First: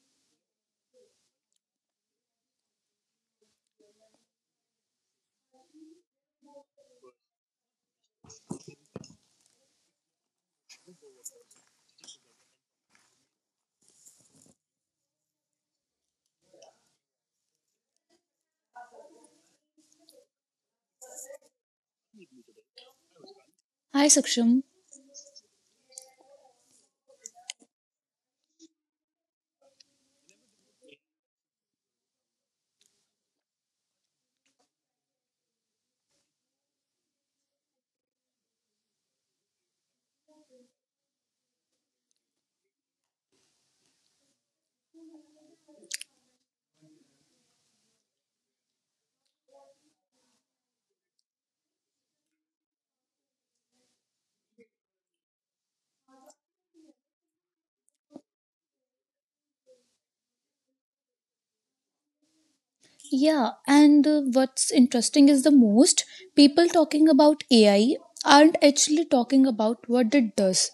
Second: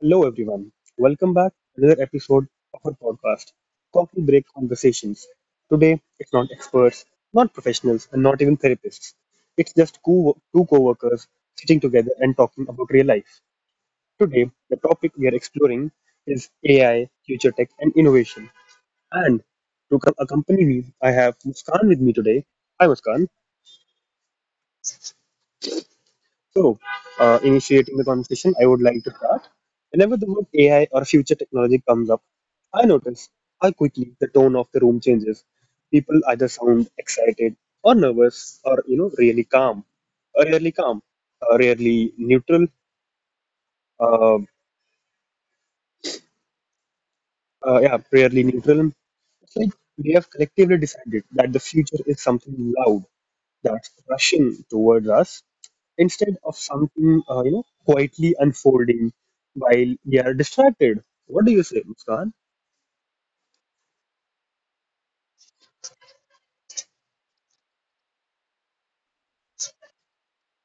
Hello, everyone. Welcome back to another episode of our podcast, Coffee Break Conversations. Today, it's not experts, not professionals, and not even therapists. It's just two co workers sitting together and talking about real life. Today, the topic we are exploring is AI, future tech, and innovation. And to accompany me, I have Muskan with me today. Hi, Muskan. Hi, Saksham. So, initiating the conversation, I would like to start. Whenever the word AI or future technology comes up, I notice how quickly the tone of the room changes. People either sound excited or nervous, or you know, really calm, rarely calm, rarely neutral. Uh, yeah, rarely neutral. It's like we have collectively decided that the future is something loud that's rushing towards us instead of something you know quietly unfolding while we are distracted. What do you say, Muskan? Yeah, and What's interesting is the most people talking about AI aren't actually talking about what it does.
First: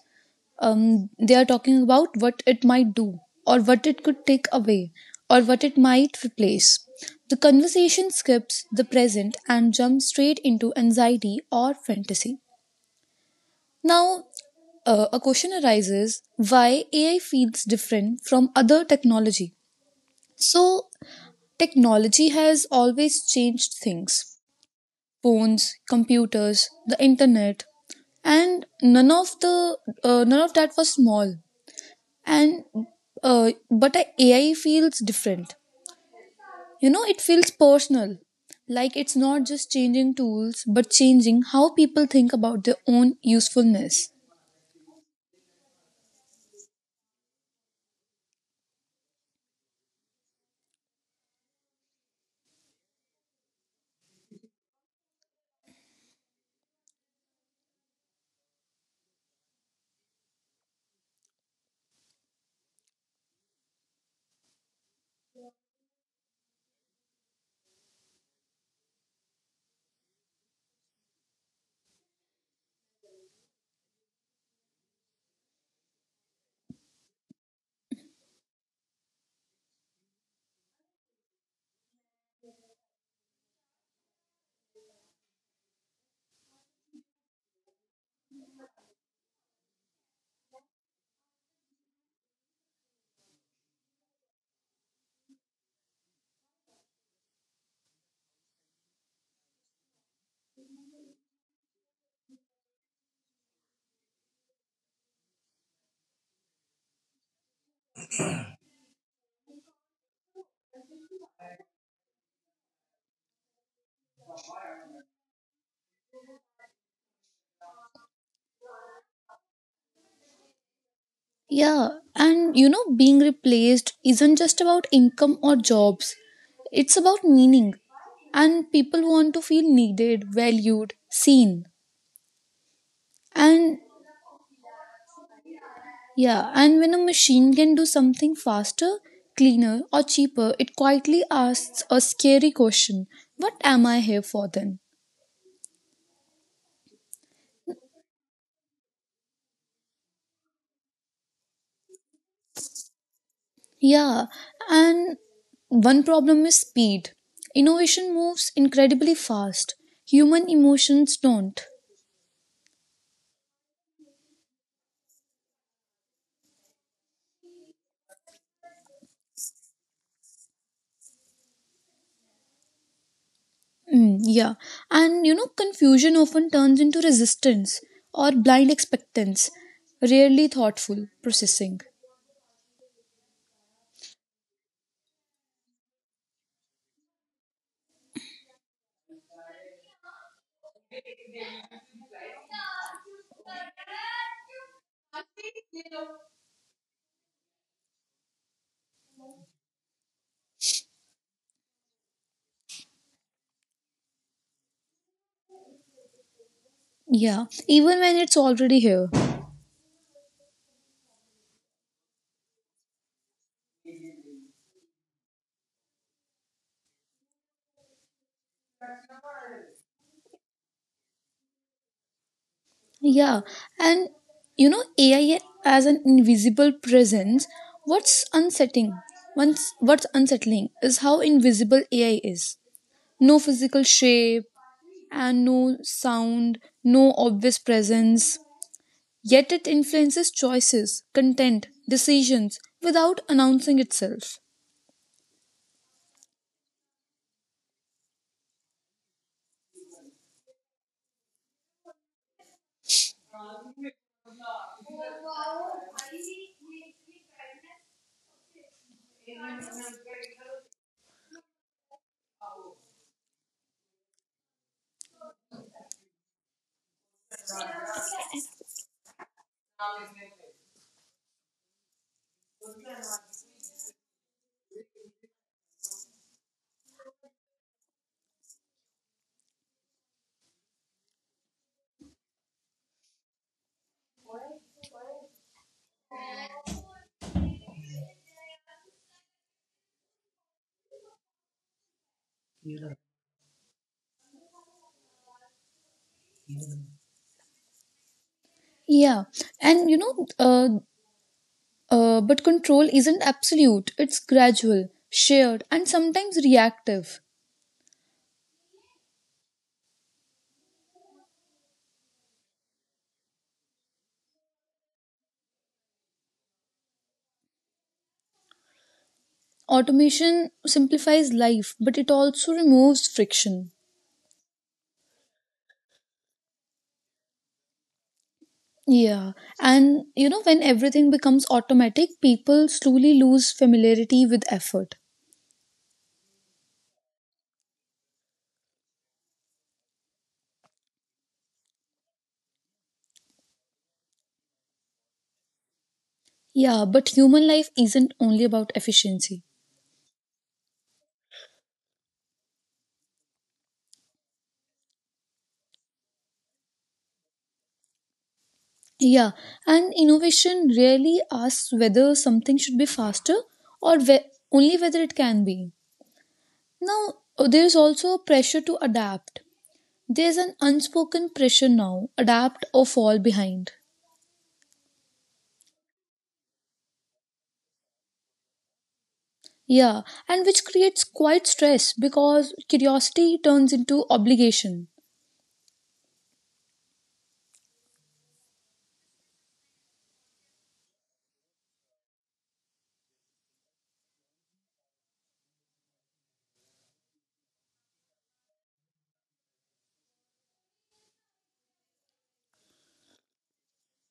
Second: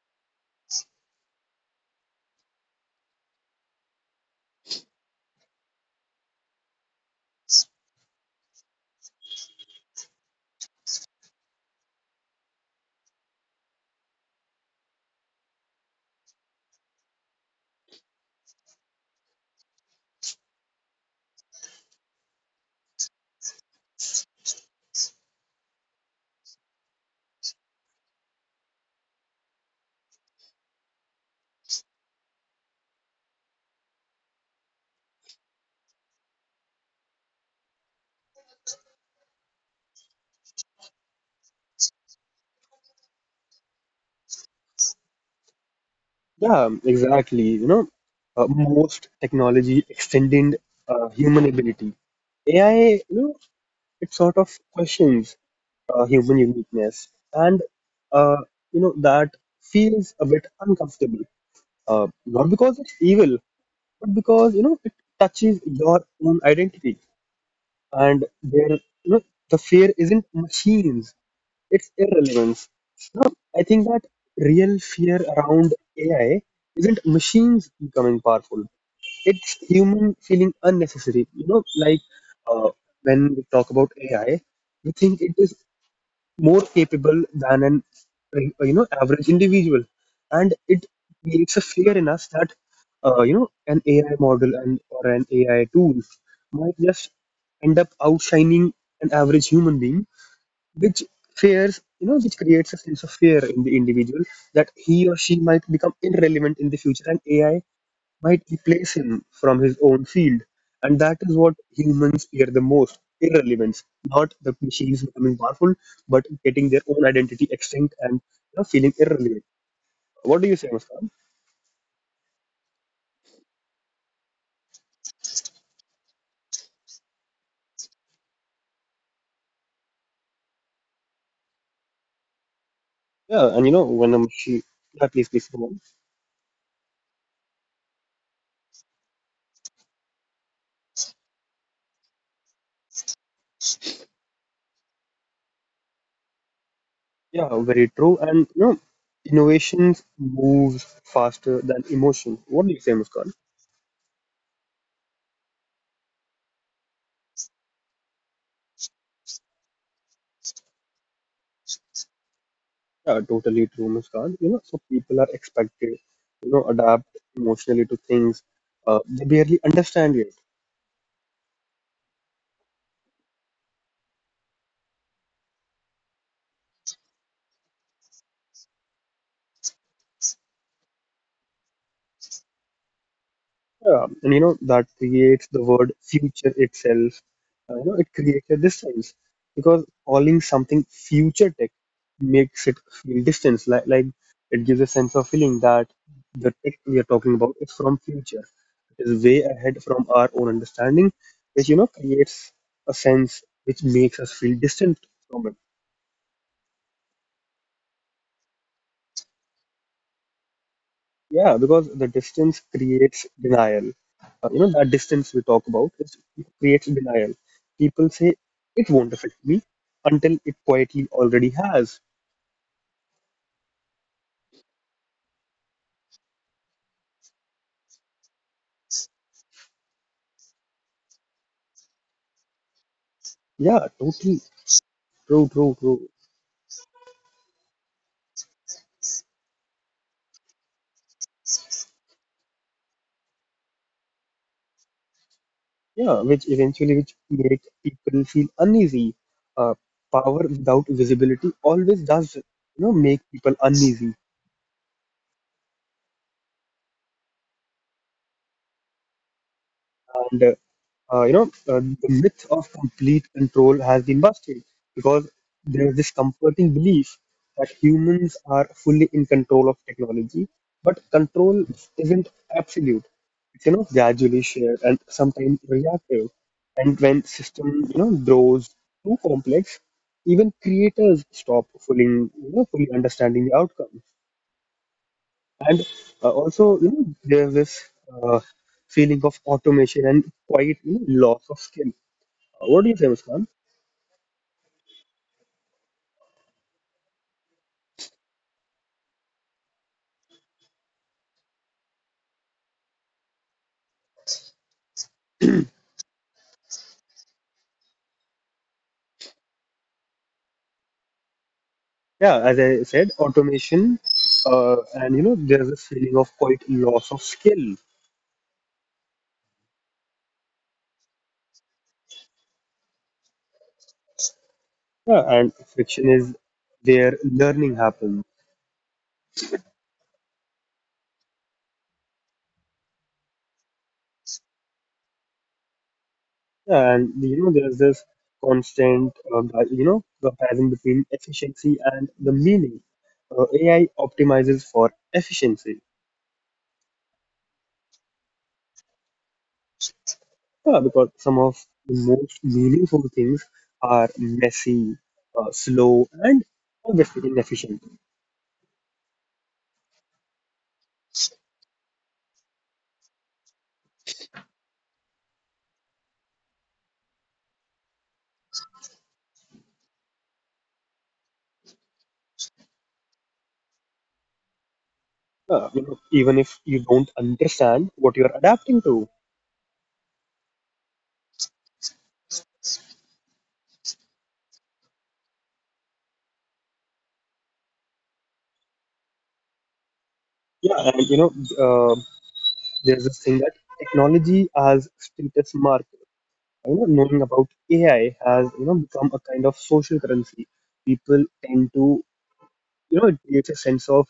They are talking about what it might do, or what it could take away, or what it might replace. The conversation skips the present and jumps straight into anxiety or fantasy. Now, a question arises why AI feels different from other technology. So, technology has always changed things phones, computers, the internet, and none of that was small, and but a AI feels different. You know, it feels personal, like it's not just changing tools but changing how people think about their own usefulness. Yeah, exactly. You know, most technology extended human ability. AI, you know, it sort of questions human uniqueness, and uh, you know that feels a bit uncomfortable. Not because it's evil, but because you know it touches your own identity. And there, you know, the fear isn't machines, it's irrelevance. You know, I think that real fear around AI isn't machines becoming powerful, it's human feeling unnecessary. You know, uh, when we talk about AI, we think it is more capable than an you know average individual, and it creates a fear in us that you know an AI model and or an AI tool might just end up outshining an average human being, which fears, you know, which creates a sense of fear in the individual that he or she might become irrelevant in the future, and AI might replace him from his own field. And that is what humans fear the most: irrelevance, not the machines becoming powerful, but getting their own identity extinct and, you know, feeling irrelevant. What do you say, Muskan? Yeah, and you know, being replaced isn't just about income or jobs, it's about meaning. And people want to feel needed, valued, seen. Yeah, and you And know, when a machine, yeah, please, please go on. yeah, and when a machine can do something faster, cleaner, or cheaper, it quietly asks a scary question: what am I here for then? Yeah, very true. And you know, innovations moves faster than emotion. What do you say, Muskan? Yeah, and one problem is speed. Innovation moves incredibly fast, human emotions don't. Yeah, totally true, Muskan. You know, so people are expected, you know, adapt emotionally to things they barely understand yet. Mm, yeah. And you know, confusion often turns into resistance or blind expectance, rarely thoughtful processing. Yeah, and you know that creates the word future itself. You know, it created this sense because calling something future tech makes it feel distance, like it gives a sense of feeling that the tech we are talking about is from future. It is way ahead from our own understanding, which you know creates a sense which makes us feel distant from it. Yeah, even when it's already here. Yeah, because the distance creates denial. You know, that distance we talk about is, it creates denial. People say it won't affect me until it quietly already has. Yeah, and you know, AI as an invisible presence, what's unsettling? Once, what's unsettling is how invisible AI is. No physical Yeah, shape totally and true, no true, true. sound, no obvious presence. Yet it influences choices, content, decisions without announcing itself. Yeah, which eventually which make people feel uneasy. Uh, Power without visibility always does, you know, make people uneasy. And you know the myth of complete control has been busted because there is this comforting belief that humans are fully in control of technology, but control isn't absolute, it's you know gradually shared and sometimes reactive. And when system, you know, grows too complex, even creators stop fully you know fully understanding the outcome. And also, you know, there's this uh, feeling of automation and quite, you know, loss of skill. What do you say, Muskan? Yeah, and you know, but control isn't absolute, it's gradual, shared, and sometimes reactive. Yeah, as I said, automation, and you know, there's this feeling of quite loss of skill. Automation simplifies life, but it also removes friction. Yeah, and friction is where learning happens. Yeah, and you know, when everything becomes automatic, people slowly lose familiarity with effort. Yeah, and you know, there's this constant, you know, comparison between efficiency and the meaning. AI optimizes for efficiency. Yeah, but human life isn't only about efficiency. Yeah, because some of the most meaningful things are messy, slow, and obviously inefficient. Yeah, and innovation really asks whether something should be or whe- only whether it can be. Now, there is also a pressure to adapt. There's an unspoken pressure now adapt or fall behind. You know, even if you don't understand what you're adapting to. Yeah, and which creates quite stress because curiosity turns into obligation. Yeah, and you know, uh, there's this thing that technology as status marker. You know, knowing about AI has you know become a kind of social currency. People tend to, you know, it creates a sense of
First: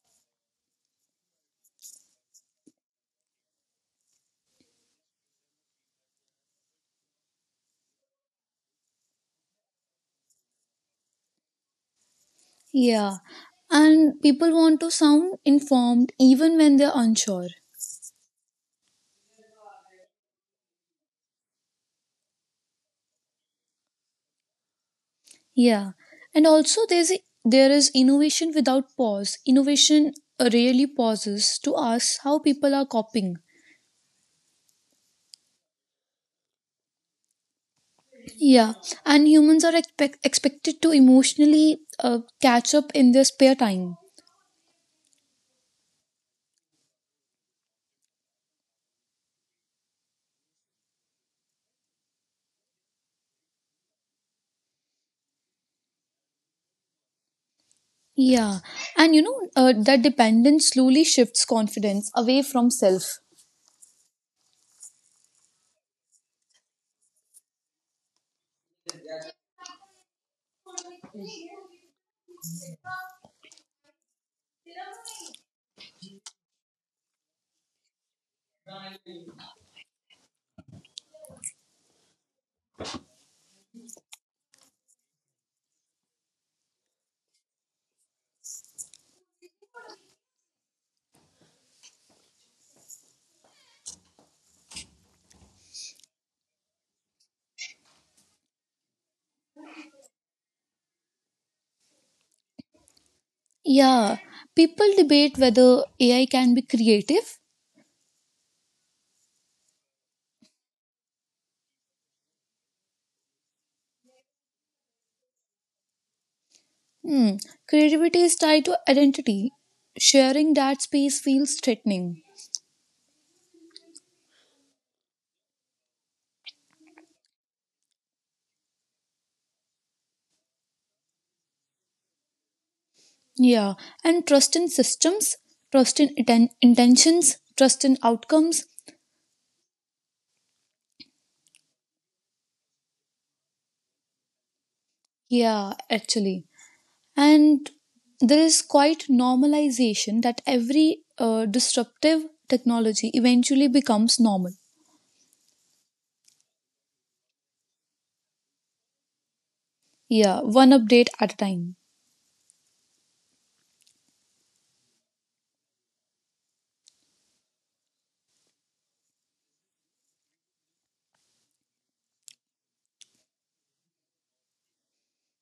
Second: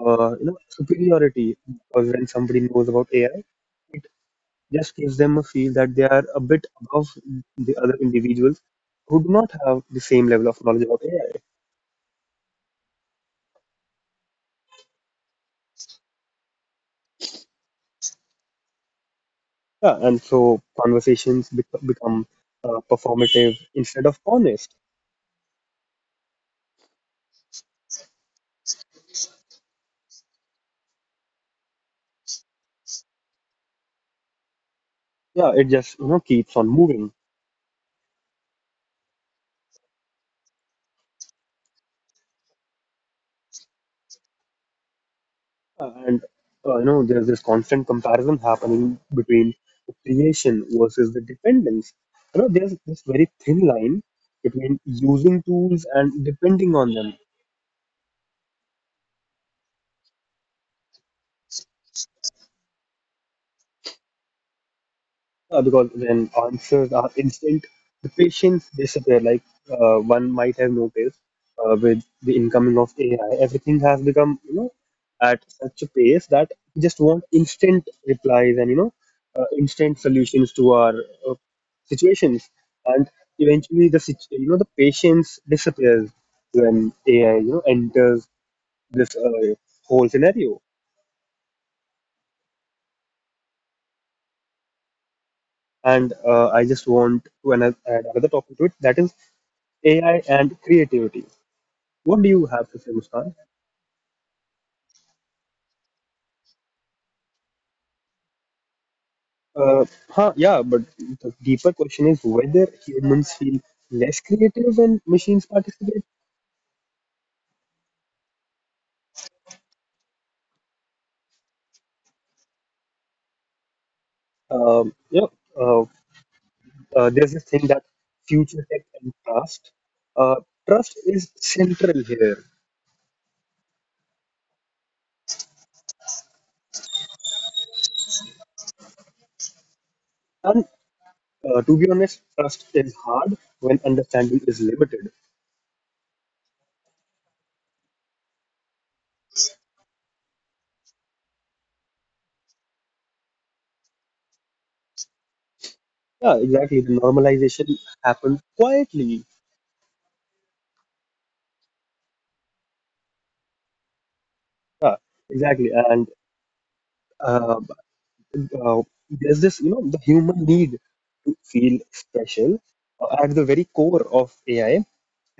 you know superiority, because when somebody knows about AI, just gives them a feel that they are a bit above the other individuals who do not have the same level of knowledge about AI. Yeah, and people want to sound informed even when they're unsure. Yeah, and so conversations become performative instead of honest. Yeah, and also there is innovation without pause. Innovation really pauses to ask how people are coping. Yeah, it just you know keeps on moving. Yeah, and humans are expected to emotionally catch up in their spare time. And you know there's this constant comparison happening between the creation versus the dependence. You know, there's this very thin line between using tools and depending on them, Yeah, and you know that dependence slowly shifts confidence away from self. Because when answers are instant, the patience disappear. Like, one might have noticed with the incoming of AI, everything has become you know at such a pace that we just want instant replies and you know instant solutions to our uh, situations, and eventually the you know the patience disappears when AI you know enters this whole scenario. And I just want to add another topic to it. That is AI and creativity. What do you have to say, Muskan? Yeah, people debate whether AI can be creative. Uh, yeah, but the deeper question is whether humans feel less creative when machines participate. Hmm. Creativity is tied to identity. Sharing that space feels threatening. Yeah, uh, there's this thing that future tech and trust. Uh, Trust is central here, Yeah, and trust in systems, trust in intentions, trust in outcomes. and to be honest, trust is hard when understanding is limited. Yeah, actually. And there is quite normalization that every disruptive technology eventually becomes normal. Yeah, exactly. The normalization happened quietly. Yeah, one update at a time. Yeah, exactly. And uh, uh, there's this, you know, the human need to feel special at the very core of AI.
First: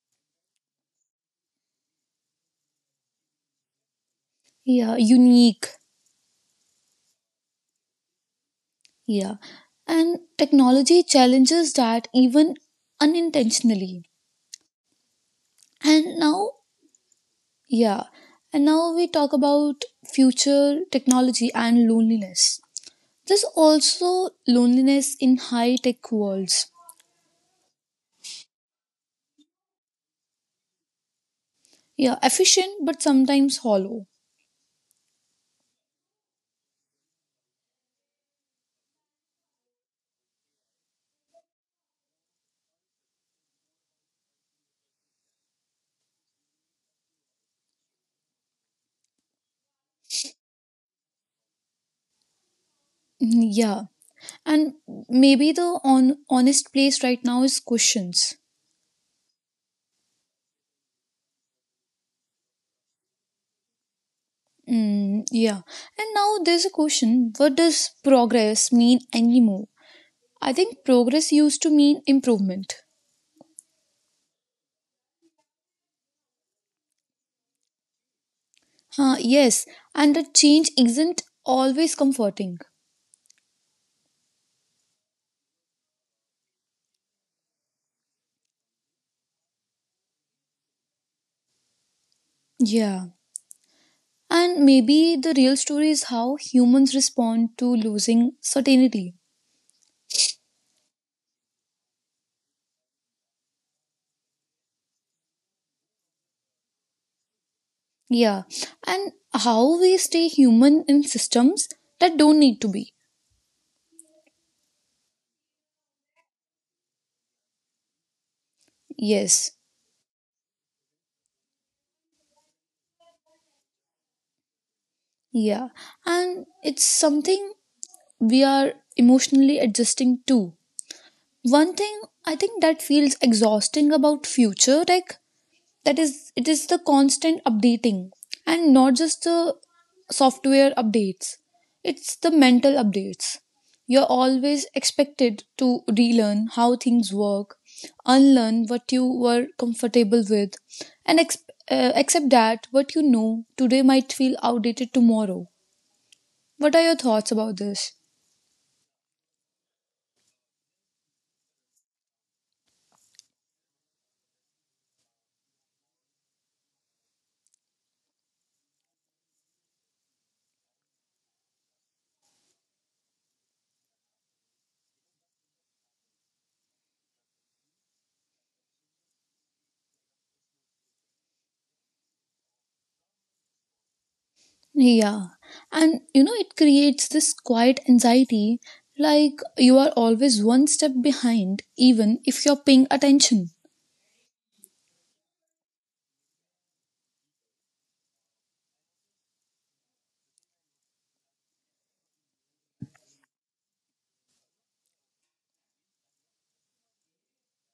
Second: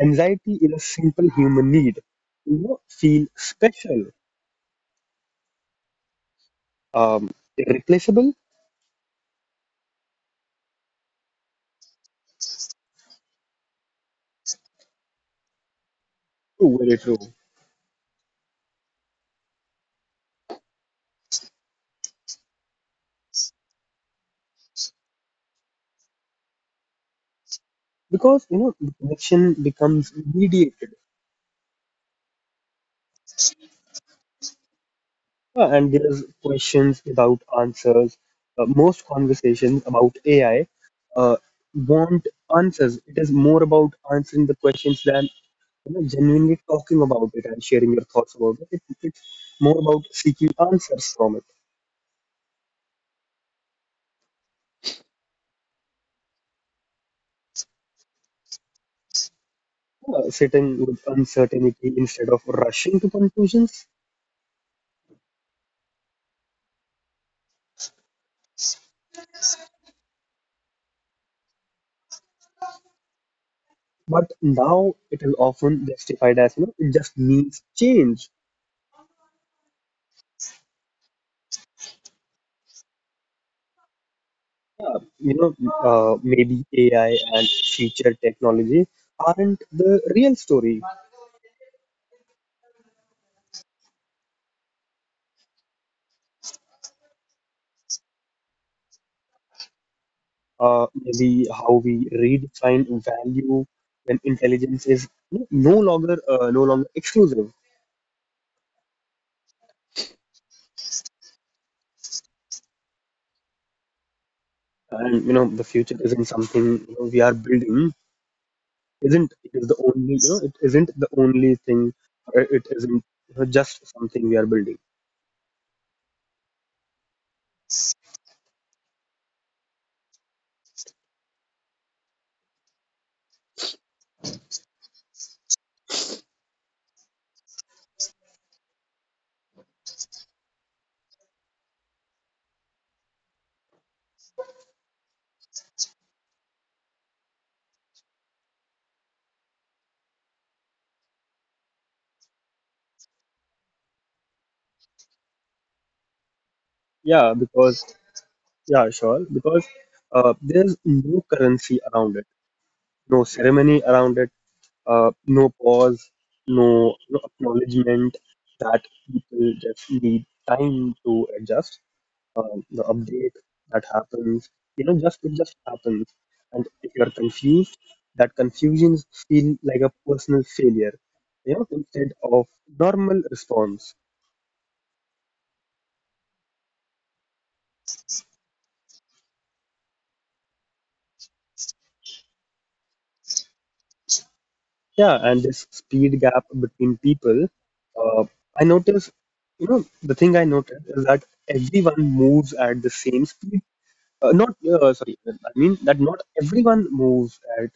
Anxiety is a simple human need to, you know, feel special, Yeah, unique. um, irreplaceable. Yeah. And technology challenges that even unintentionally. And now, To very true. yeah. And now we talk about future technology and loneliness. There's also loneliness in high tech worlds. Because, you know, the connection becomes mediated, Yeah, efficient but sometimes hollow. And there's questions without answers. Most conversations about AI uh, want answers. It is more about answering the questions than, you know, genuinely talking about it and sharing your thoughts about it. It's more about seeking answers from it, Mm, yeah, and maybe the honest place right now is questions. Sitting with uncertainty instead of rushing to conclusions. Mm, yeah, and now there's a question what does progress mean anymore? I think progress used to mean improvement. But now it is often justified as, you know, it just means change. Huh, yes, and the change isn't always comforting. You know, maybe AI and future technology aren't the real story. Yeah. And maybe the real story is how humans respond to losing certainty. Maybe how we redefine value when intelligence is no longer exclusive. Yeah. And how we stay human in systems that don't need to be. And you know the future isn't something, you know, we are building, isn't Yes. it is the only, you know, it isn't the only thing, or it isn't, you know, just something we are building. Yeah. And it's something we are emotionally adjusting to. One thing I think that feels exhausting about future tech that is it is the constant updating, and not just the software updates, it's the mental updates. You're always expected to relearn how things work, unlearn what you were comfortable with, and accept that what you know today might feel outdated tomorrow. What are your Yeah, thoughts about because this? yeah sure, because there's no currency around it, no ceremony around it, no pause, no, no acknowledgement that people just need time to adjust. The update that happens, you know, just it just happens. And if you are confused, that confusion feel like a personal failure, you know, instead of normal response. Yeah, and you know, it creates this quiet anxiety, like you are always one step behind, even if you're paying attention. Yeah, and this speed gap between people, uh, I notice, you know, the thing I noticed is that everyone moves at the same speed, not sorry I mean that not everyone moves at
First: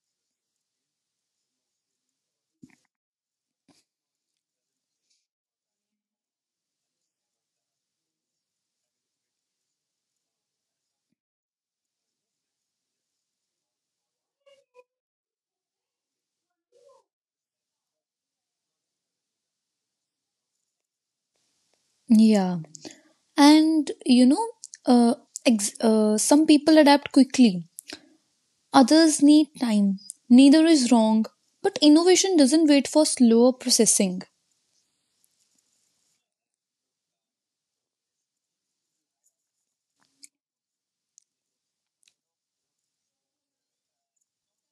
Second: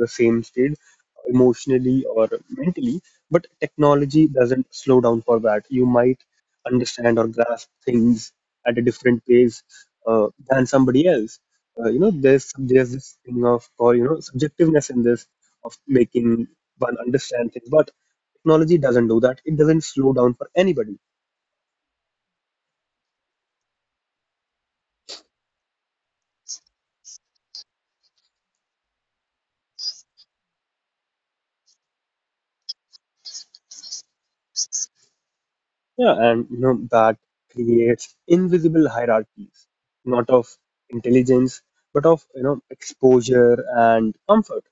the same stage, emotionally or mentally, but technology doesn't slow down for that. You might understand or grasp things at a different pace than somebody else. You know, there's this thing of, or you know, subjectiveness in this, of making one understand things, but technology doesn't do that, it doesn't slow down for anybody. Yeah, and you know, uh, ex- some people adapt quickly, others need time. Neither is wrong, but innovation doesn't wait for slower processing. Yeah, and you know that creates invisible hierarchies, not of intelligence, but of you know exposure and comfort.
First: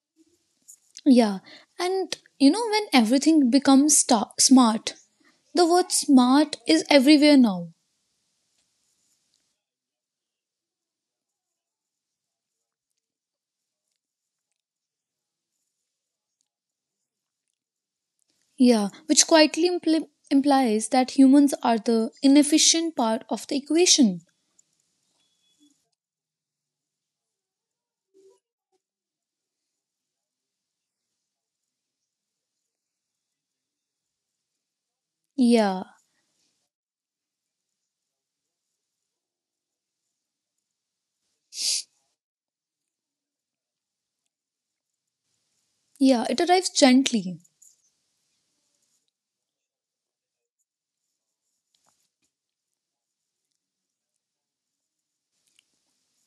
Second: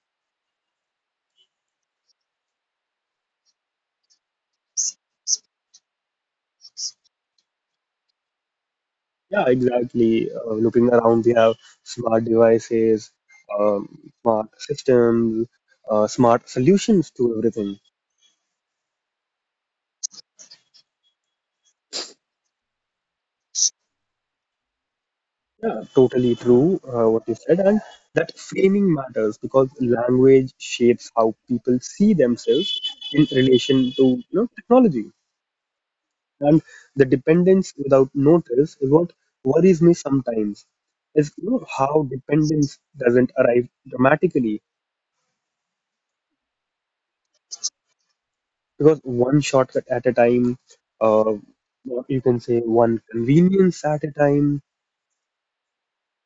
Yeah, and you know, when everything becomes smart, the word smart is everywhere now. Yeah, exactly. Looking around, we have smart devices, smart systems, smart solutions to everything. Yeah, which quietly implies that humans are the inefficient part of the equation. Yeah, totally true. What you said, and that framing matters because language shapes how people see themselves in relation to, you know, technology. Yeah, And the dependence without notice is what worries me sometimes, is you know how dependence doesn't arrive dramatically, yeah, it arrives gently. because one shortcut at a time, uh, or you can say one convenience at a time.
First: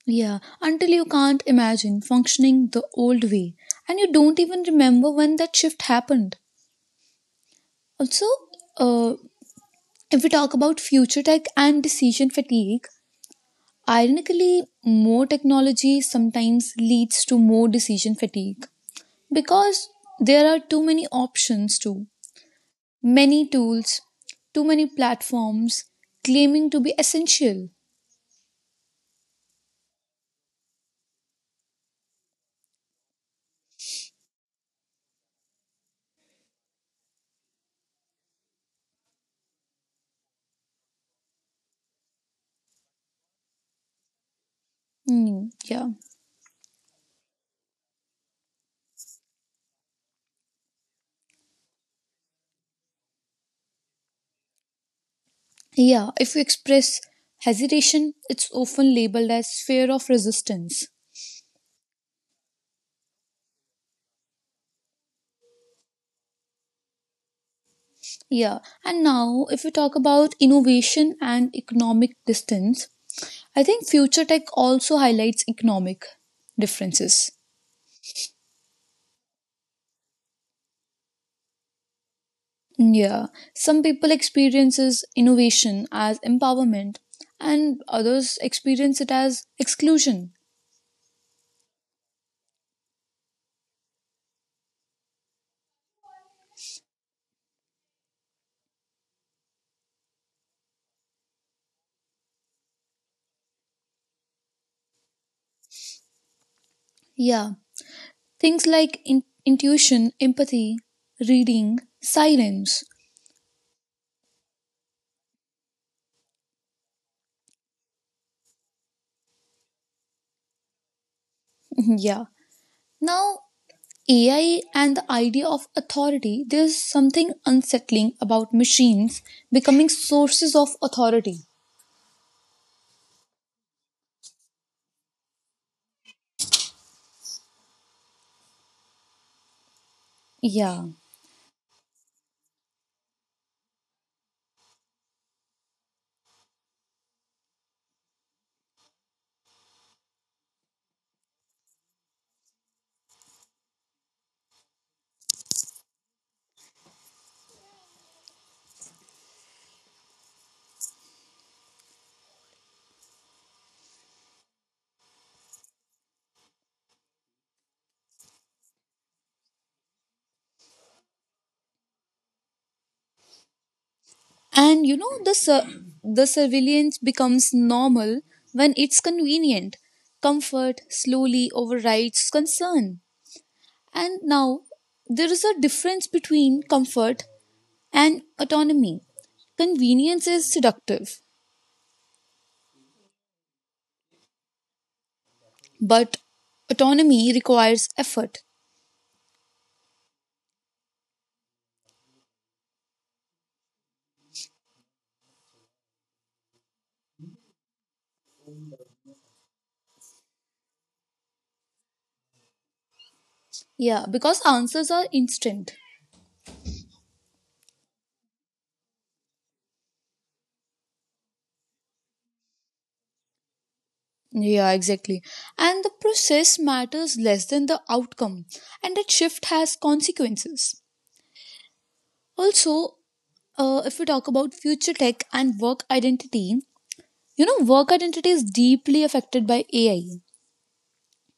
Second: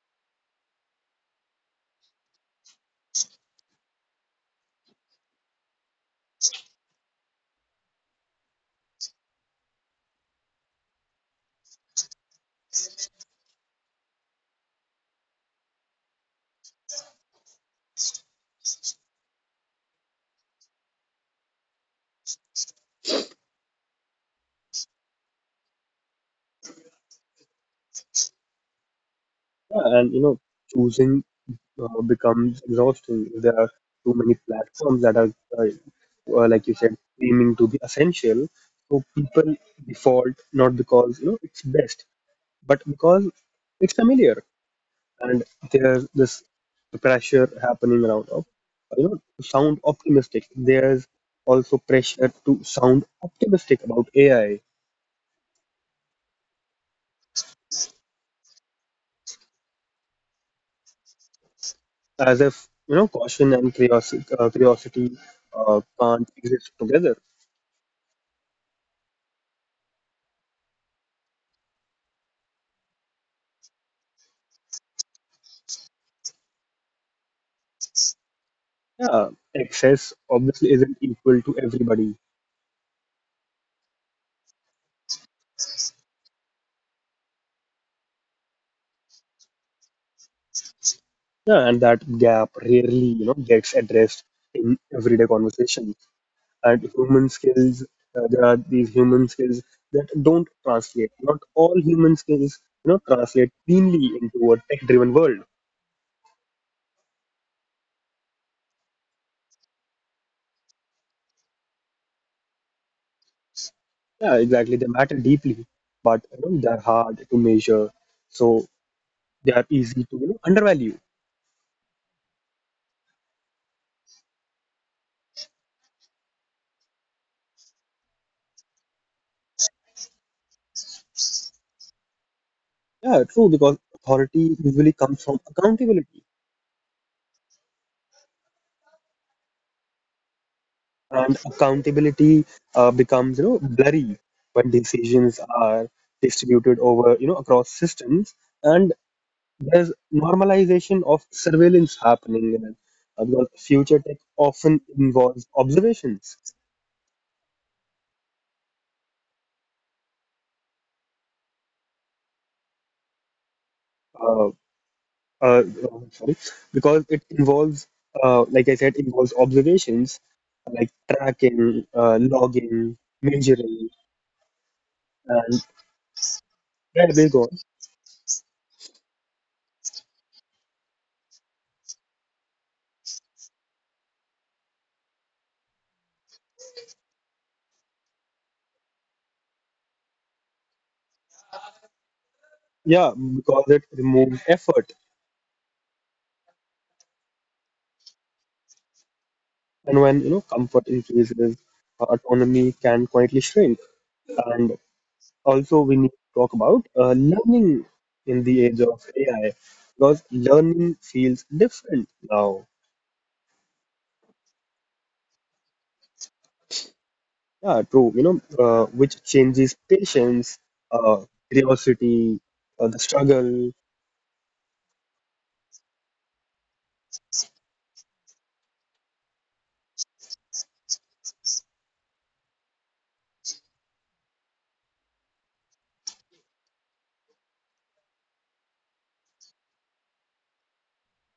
Yeah, until you can't imagine functioning the old way. And you don't even remember when that shift happened. Also, uh, if we talk about future tech and decision fatigue, ironically, more technology sometimes leads to more decision fatigue because there are too many options, too many tools, too many platforms claiming to be essential. Yeah, and you know choosing becomes exhausting. There are too many platforms that are like you said claiming to be essential, so people default not because you know it's best, but because it's familiar. And Hmm, yeah. there's this pressure happening around of, you know, to sound optimistic. There's also pressure to sound optimistic about AI, Yeah, if you express hesitation, it's often labeled as fear of resistance. as if you know caution and curiosity can't exist together. Yeah, and now if we talk about innovation and economic distance, I think future tech also highlights economic differences. Yeah, access obviously isn't equal to everybody. Hmm, yeah, some people experiences innovation as empowerment and others experience it as exclusion. Yeah, and that gap rarely you know gets addressed in everyday conversation at human skills. There are these human skills that don't translate. Not all human skills, you know, translate cleanly into a tech-driven world. Yeah, things like intuition, empathy, reading, silence. Yeah, exactly. They matter deeply, but you know, they're hard to measure, so they are easy to, you know, undervalue. Yeah. Now, AI and the idea of authority, there's something unsettling about machines becoming sources of authority. Yeah, true. Because authority usually comes from accountability, Yeah. and accountability becomes you know blurry when decisions are distributed over you know across systems. And there's normalization of surveillance happening, and because future tech often involves observations. Uh, uh, uh, sorry, because it involves, like I said, involves observations like tracking, logging, measuring, And you know, and the surveillance there they go. becomes normal when it's convenient. Comfort slowly overrides concern. And now, there is a difference between comfort and autonomy. Convenience is seductive, Yeah, because it removes effort, but autonomy requires effort. and when comfort increases, autonomy can quietly shrink. And also we need to talk about learning in the age of AI, because learning feels different now. Yeah, because answers are instant. Yeah, true. Which changes patience, uh, curiosity, the struggle, Yeah, exactly. And the process matters less than the outcome, and that shift has consequences. Also, if we talk about future tech and work identity, you know, work identity is deeply affected by AI.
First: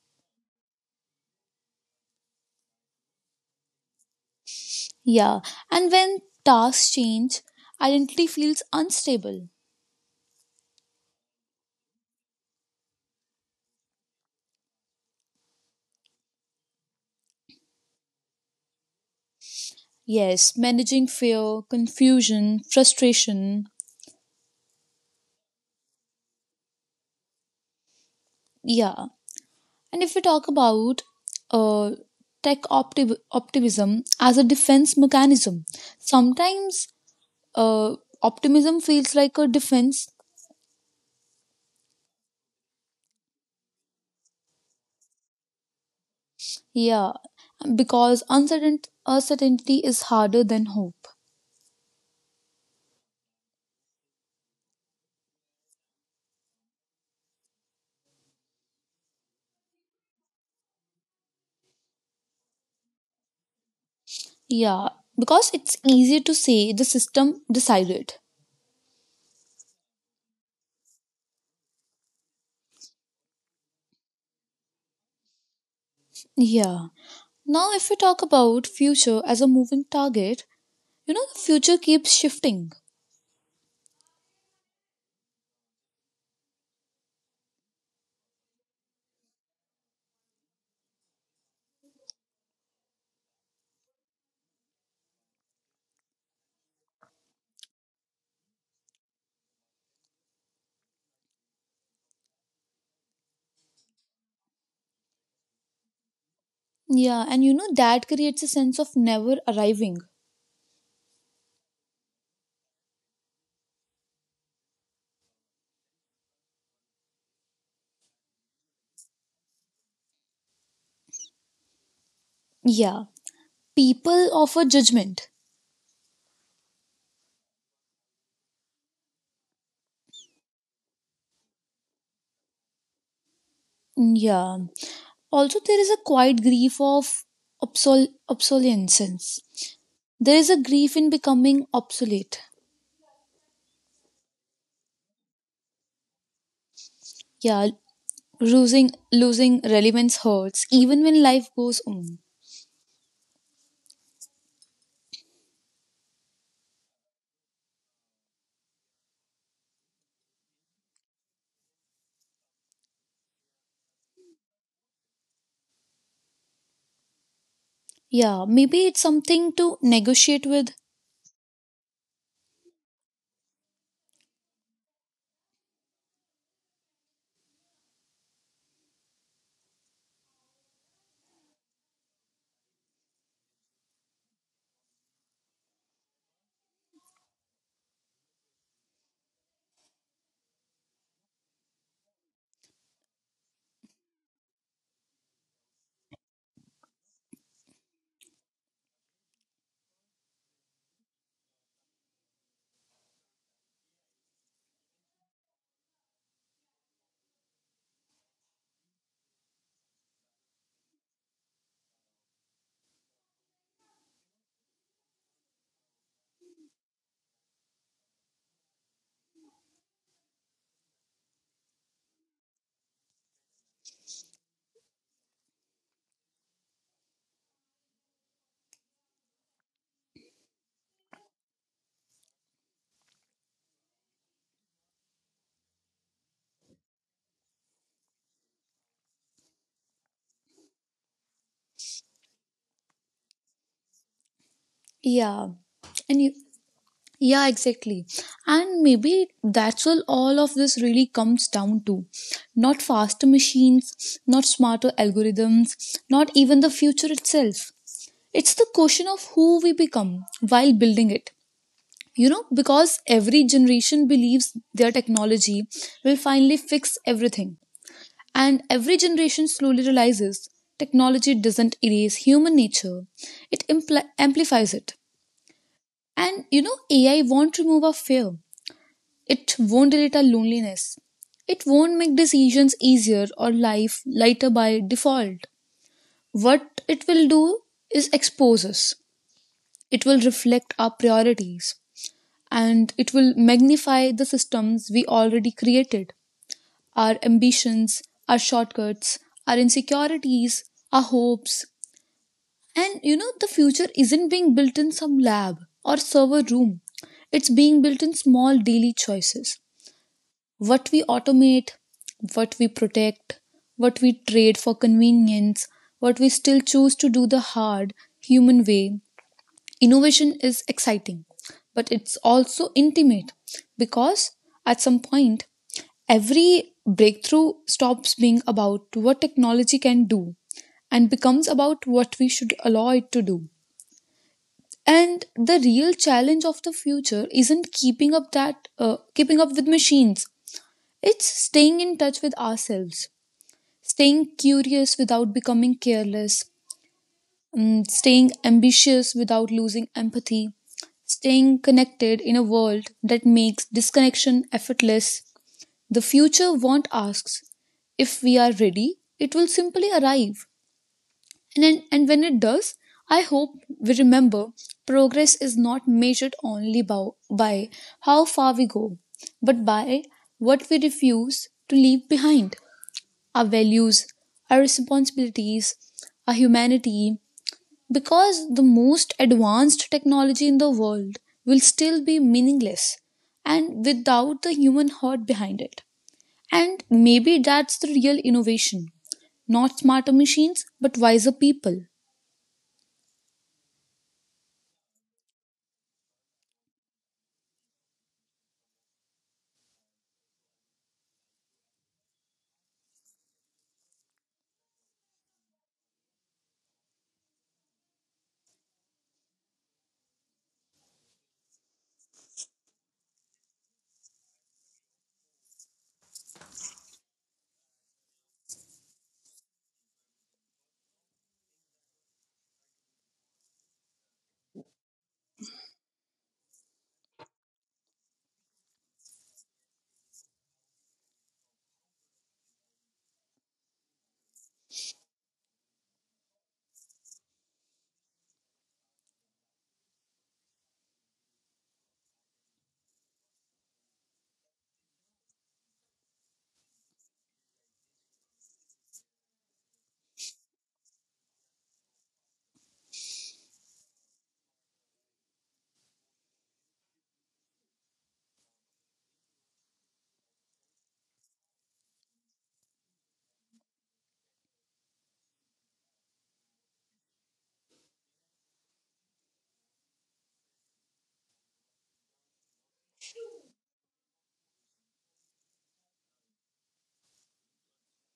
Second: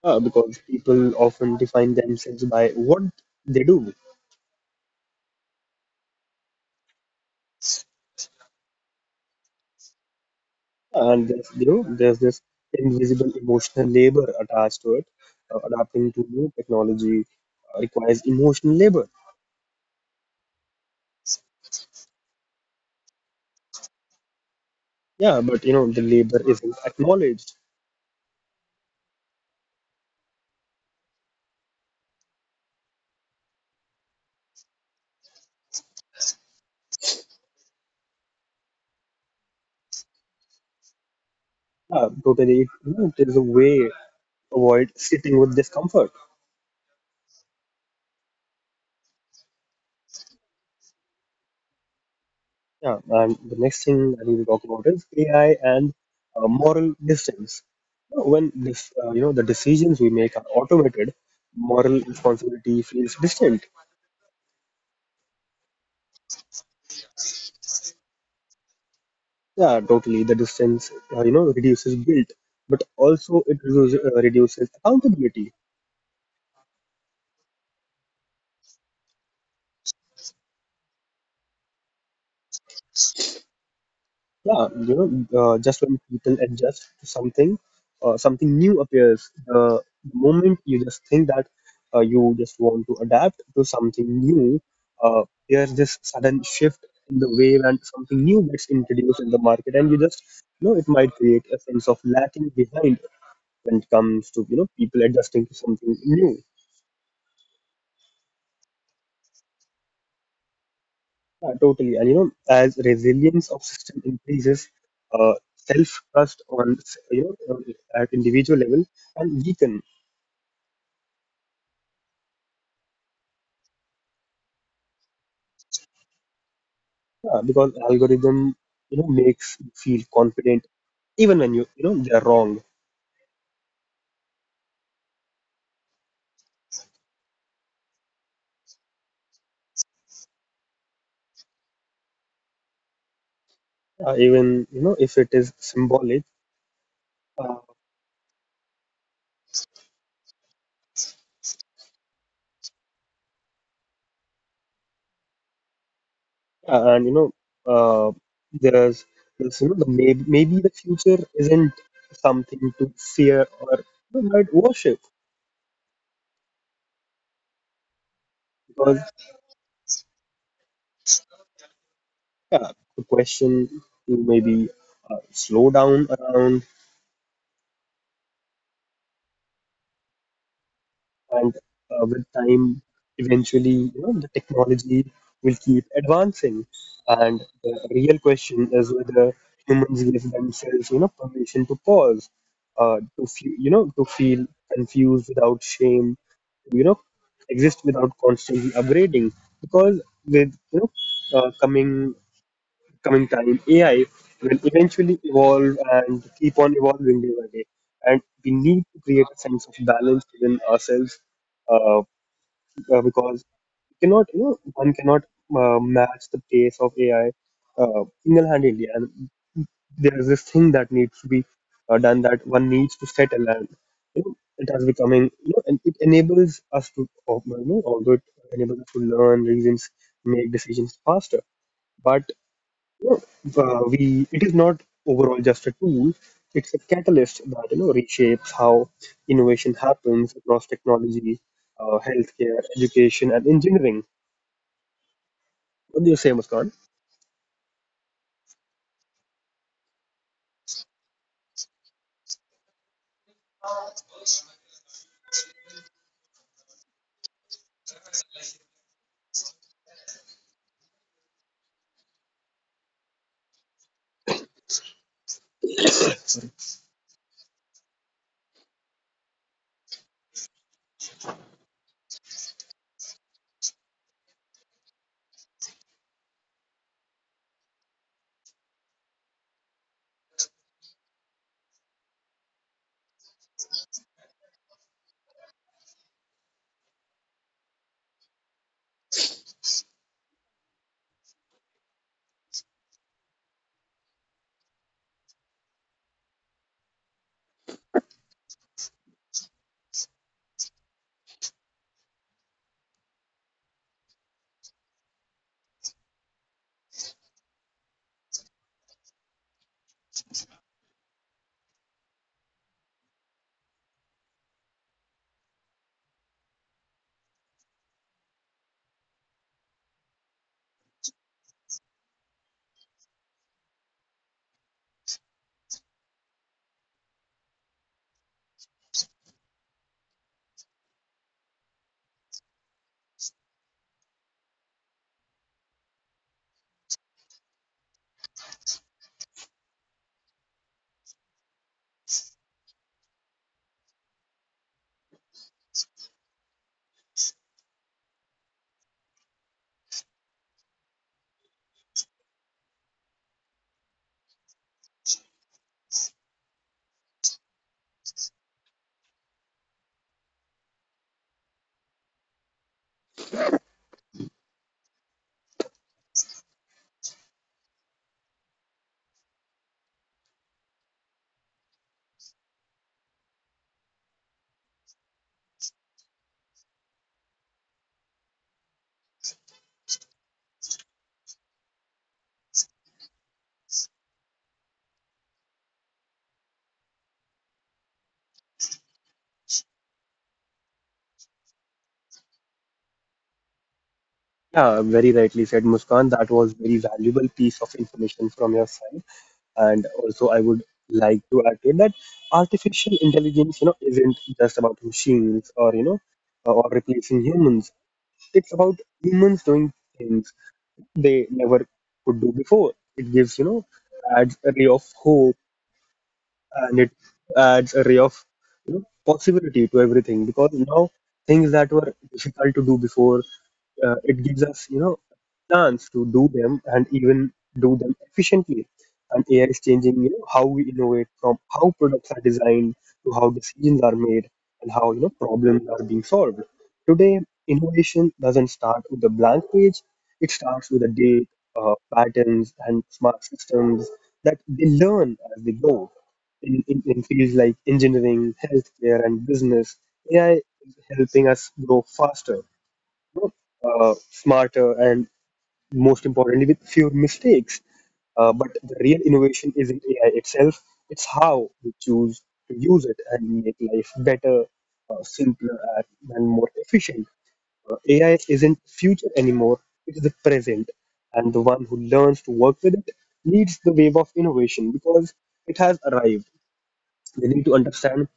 because people often define themselves by what they do, Yeah, and when tasks change, identity feels unstable. and there's this invisible emotional labor attached to it. Adapting to new technology requires emotional labor. Yes, managing fear, confusion, frustration. Yeah, but the labor isn't acknowledged. Yeah. And if we talk about uh, optimism as a defense mechanism, sometimes uh, optimism feels like a defense. Yeah, totally. There's a way to avoid sitting with discomfort. Yeah. Because uncertainty is harder than hope. Yeah, and the next thing I need to talk about is AI and moral distance. When the decisions we make are automated, moral responsibility feels distant. Yeah. Because it's easier to say the system decided. Yeah, totally. The distance, reduces guilt, but also it reduces accountability. Yeah. Now, if we talk about future as a moving target, you know, the future keeps shifting. Yeah, just when people adjust to something, something new appears. The moment you just think that you just want to adapt to something new, there's this sudden shift in the wave and something new gets introduced in the market, and you just it might create a sense of lacking behind when it comes to people adjusting to something new. Yeah, and you know that creates a sense of never arriving. Yeah, totally. And as resilience of system increases, self-trust on s- you know on- at individual level and weaken. Yeah, people offer judgment. Yeah, because algorithm makes you feel confident even when you know they are wrong, Yeah. Also, there is a quiet grief of obsolescence. There is a grief in becoming obsolete. Even if it is symbolic uh, Yeah, losing relevance hurts even when life goes on. and you know uh, there's, there's you know The maybe the future isn't something to fear or, you know, might worship Yeah, maybe because. it's something to negotiate with. Yeah, the question to maybe slow down around, and with time, eventually, you know, the technology will keep advancing. And the real question is whether humans give themselves, you know, permission to pause, to feel, you know, to feel confused without shame, to, you know, exist without constantly upgrading. Because with, you know, uh, coming coming time, AI will eventually evolve and keep on evolving day by day. And we need to create a sense of balance within ourselves, uh, because we cannot, you know, one cannot match the pace of AI single-handedly. And there is this thing that needs to be done, that one needs to settle. And it has becoming, and it enables us to although it enables us to learn reasons, make decisions faster, but know, we it is not overall just a tool, it's a catalyst that reshapes how innovation happens across technology, healthcare, education and engineering. Yeah, What do you and say, you Muskan? Yeah, exactly. And maybe that's all of this really comes down to. Not faster machines, not smarter algorithms, not even the future itself. It's the question of who we become while building it. You know, because every generation believes their technology will finally fix everything. And every generation slowly realizes technology doesn't erase human nature, it amplifies it. And you know, AI won't remove our fear, it won't delete our loneliness. It won't make decisions easier or life lighter by default. What it will do is expose us. It will reflect our priorities and it will magnify the systems we already created, our ambitions, our shortcuts, our insecurities, our hopes. And you know, the future isn't being built in some lab or server room, it's being built in small daily choices. What we automate, what we protect, what we trade for convenience, what we still choose to do the hard, human way. Innovation is exciting, but it's also intimate, because at some point, every breakthrough stops being about what technology can do and becomes about what we should allow it to do. And the real challenge of the future isn't keeping up with machines, it's staying in touch with ourselves, staying curious without becoming careless, mm, staying ambitious without losing empathy, staying connected in a world that makes disconnection effortless. The future won't ask if we are ready, it will simply arrive. And when it does, I hope we remember progress is not measured only by how far we go, but by what we refuse to leave behind, our values, our responsibilities, our humanity, because the most advanced technology in the world will still be meaningless and without the human heart behind it. And maybe that's the real innovation, not smarter machines, but wiser people. Yeah, very rightly said, Muskan. That was very valuable piece of information from your side, and also I would like to add to it that artificial intelligence, isn't just about machines, or or replacing humans. It's about humans doing things they never could do before. It gives, you know, adds a ray of hope, and it adds a ray of, you know, possibility to everything, because now things that were difficult to do before, it gives us, you know, chance to do them and even do them efficiently. And AI is changing, you know, how we innovate, from how products are designed to how decisions are made, and how, you know, problems are being solved today. Innovation doesn't start with a blank page, it starts with a date, patterns and smart systems that they learn as they go. In fields like engineering, healthcare, and business, AI is helping us grow faster, you smarter, and most importantly, with fewer mistakes. But the real innovation isn't AI itself, it's how we choose to use it and make life better, simpler, and more efficient. AI isn't future anymore, it's the present. And the one who learns to work with it leads the wave of innovation, because it has arrived. They need to understand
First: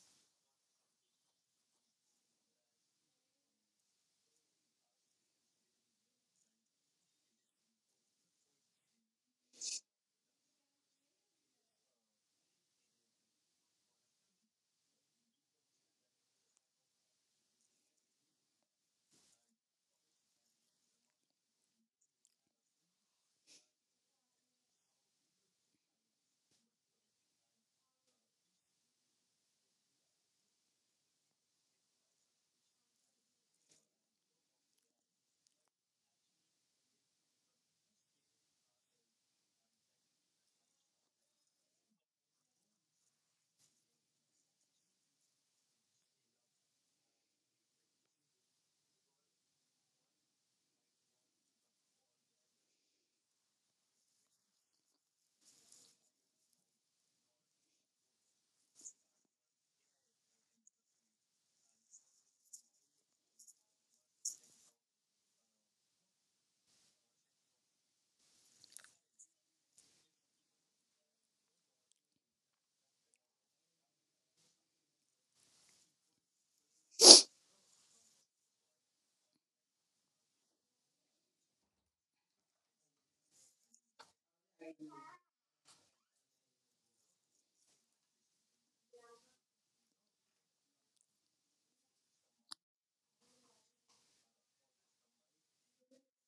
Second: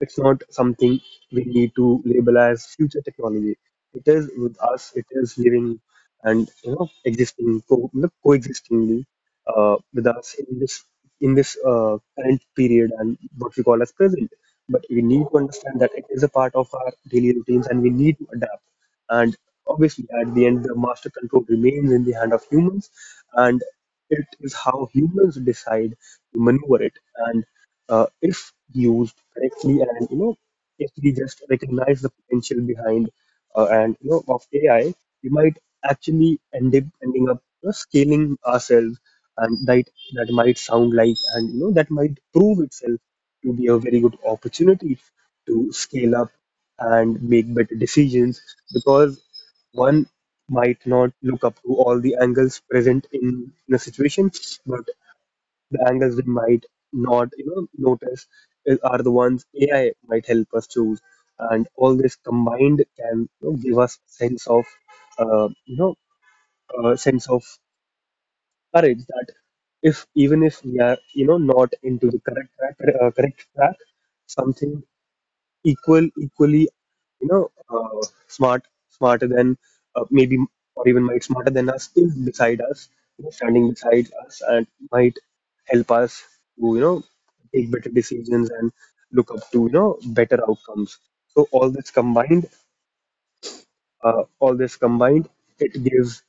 it's not something we need to label as future technology. It is with us. It is living and, you know, coexistingly with us in this current period and what we call as present. But we need to understand that it is a part of our daily routines, and we need to adapt. And obviously, at the end, the master control remains in the hand of humans, and it is how humans decide to maneuver it. And if used correctly, and, you know, if we just recognize the potential behind, and you know of AI, we might actually end up you know, scaling ourselves, and that might sound like, and, you know, that might prove itself to be a very good opportunity to scale up and make better decisions. Because one might not look up to all the angles present in a situation, but the angles we might not, you know, notice is, are the ones AI might help us choose, and all this combined can, you know, give us sense of, uh, you know sense of courage that if even if we are, you know, not into the correct track, uh, correct track, something equally you know, smart smarter than maybe, or even might smarter than us is beside us, you know, standing beside us, and might help us to, you know, take better decisions and look up to, you know, better outcomes. So all this combined, it gives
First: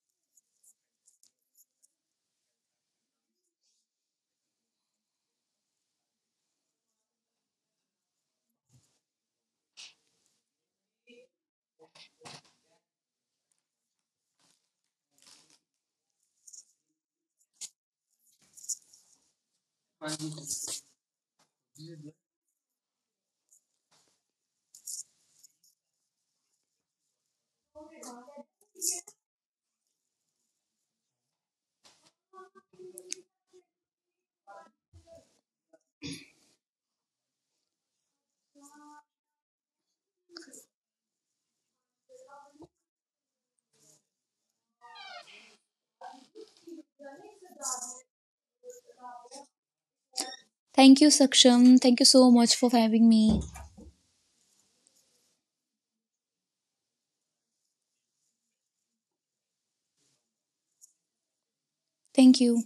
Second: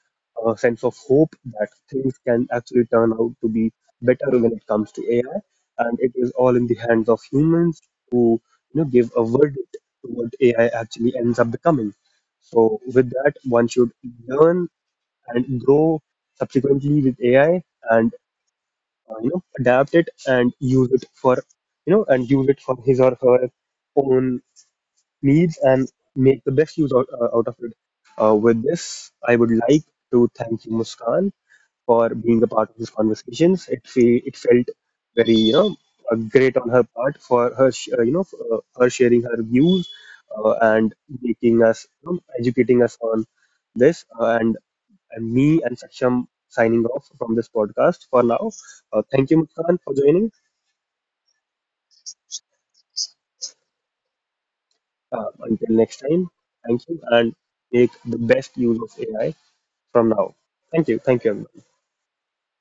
a sense of hope that things can actually turn out to be better when it comes to AI, and it is all in the hands of humans who, you know, give a verdict to what AI actually ends up becoming. So with that, one should learn and grow subsequently with AI, and you know, adapt it and use it for you know and use it for his or her own needs and make the best use out of it. With this, I would like to thank you, Muskan, for being a part of these conversations. It it felt very, you know, great on her part for her sh- you know her sharing her views, and making us, you know, educating us on this. And me and Saksham signing off from this podcast for now. Thank you, Muskan, for joining. Thank you, Saksham. Thank you so much for having me. Until next time, thank you and make the best use of AI. From now. Thank you. Thank you. Thank you.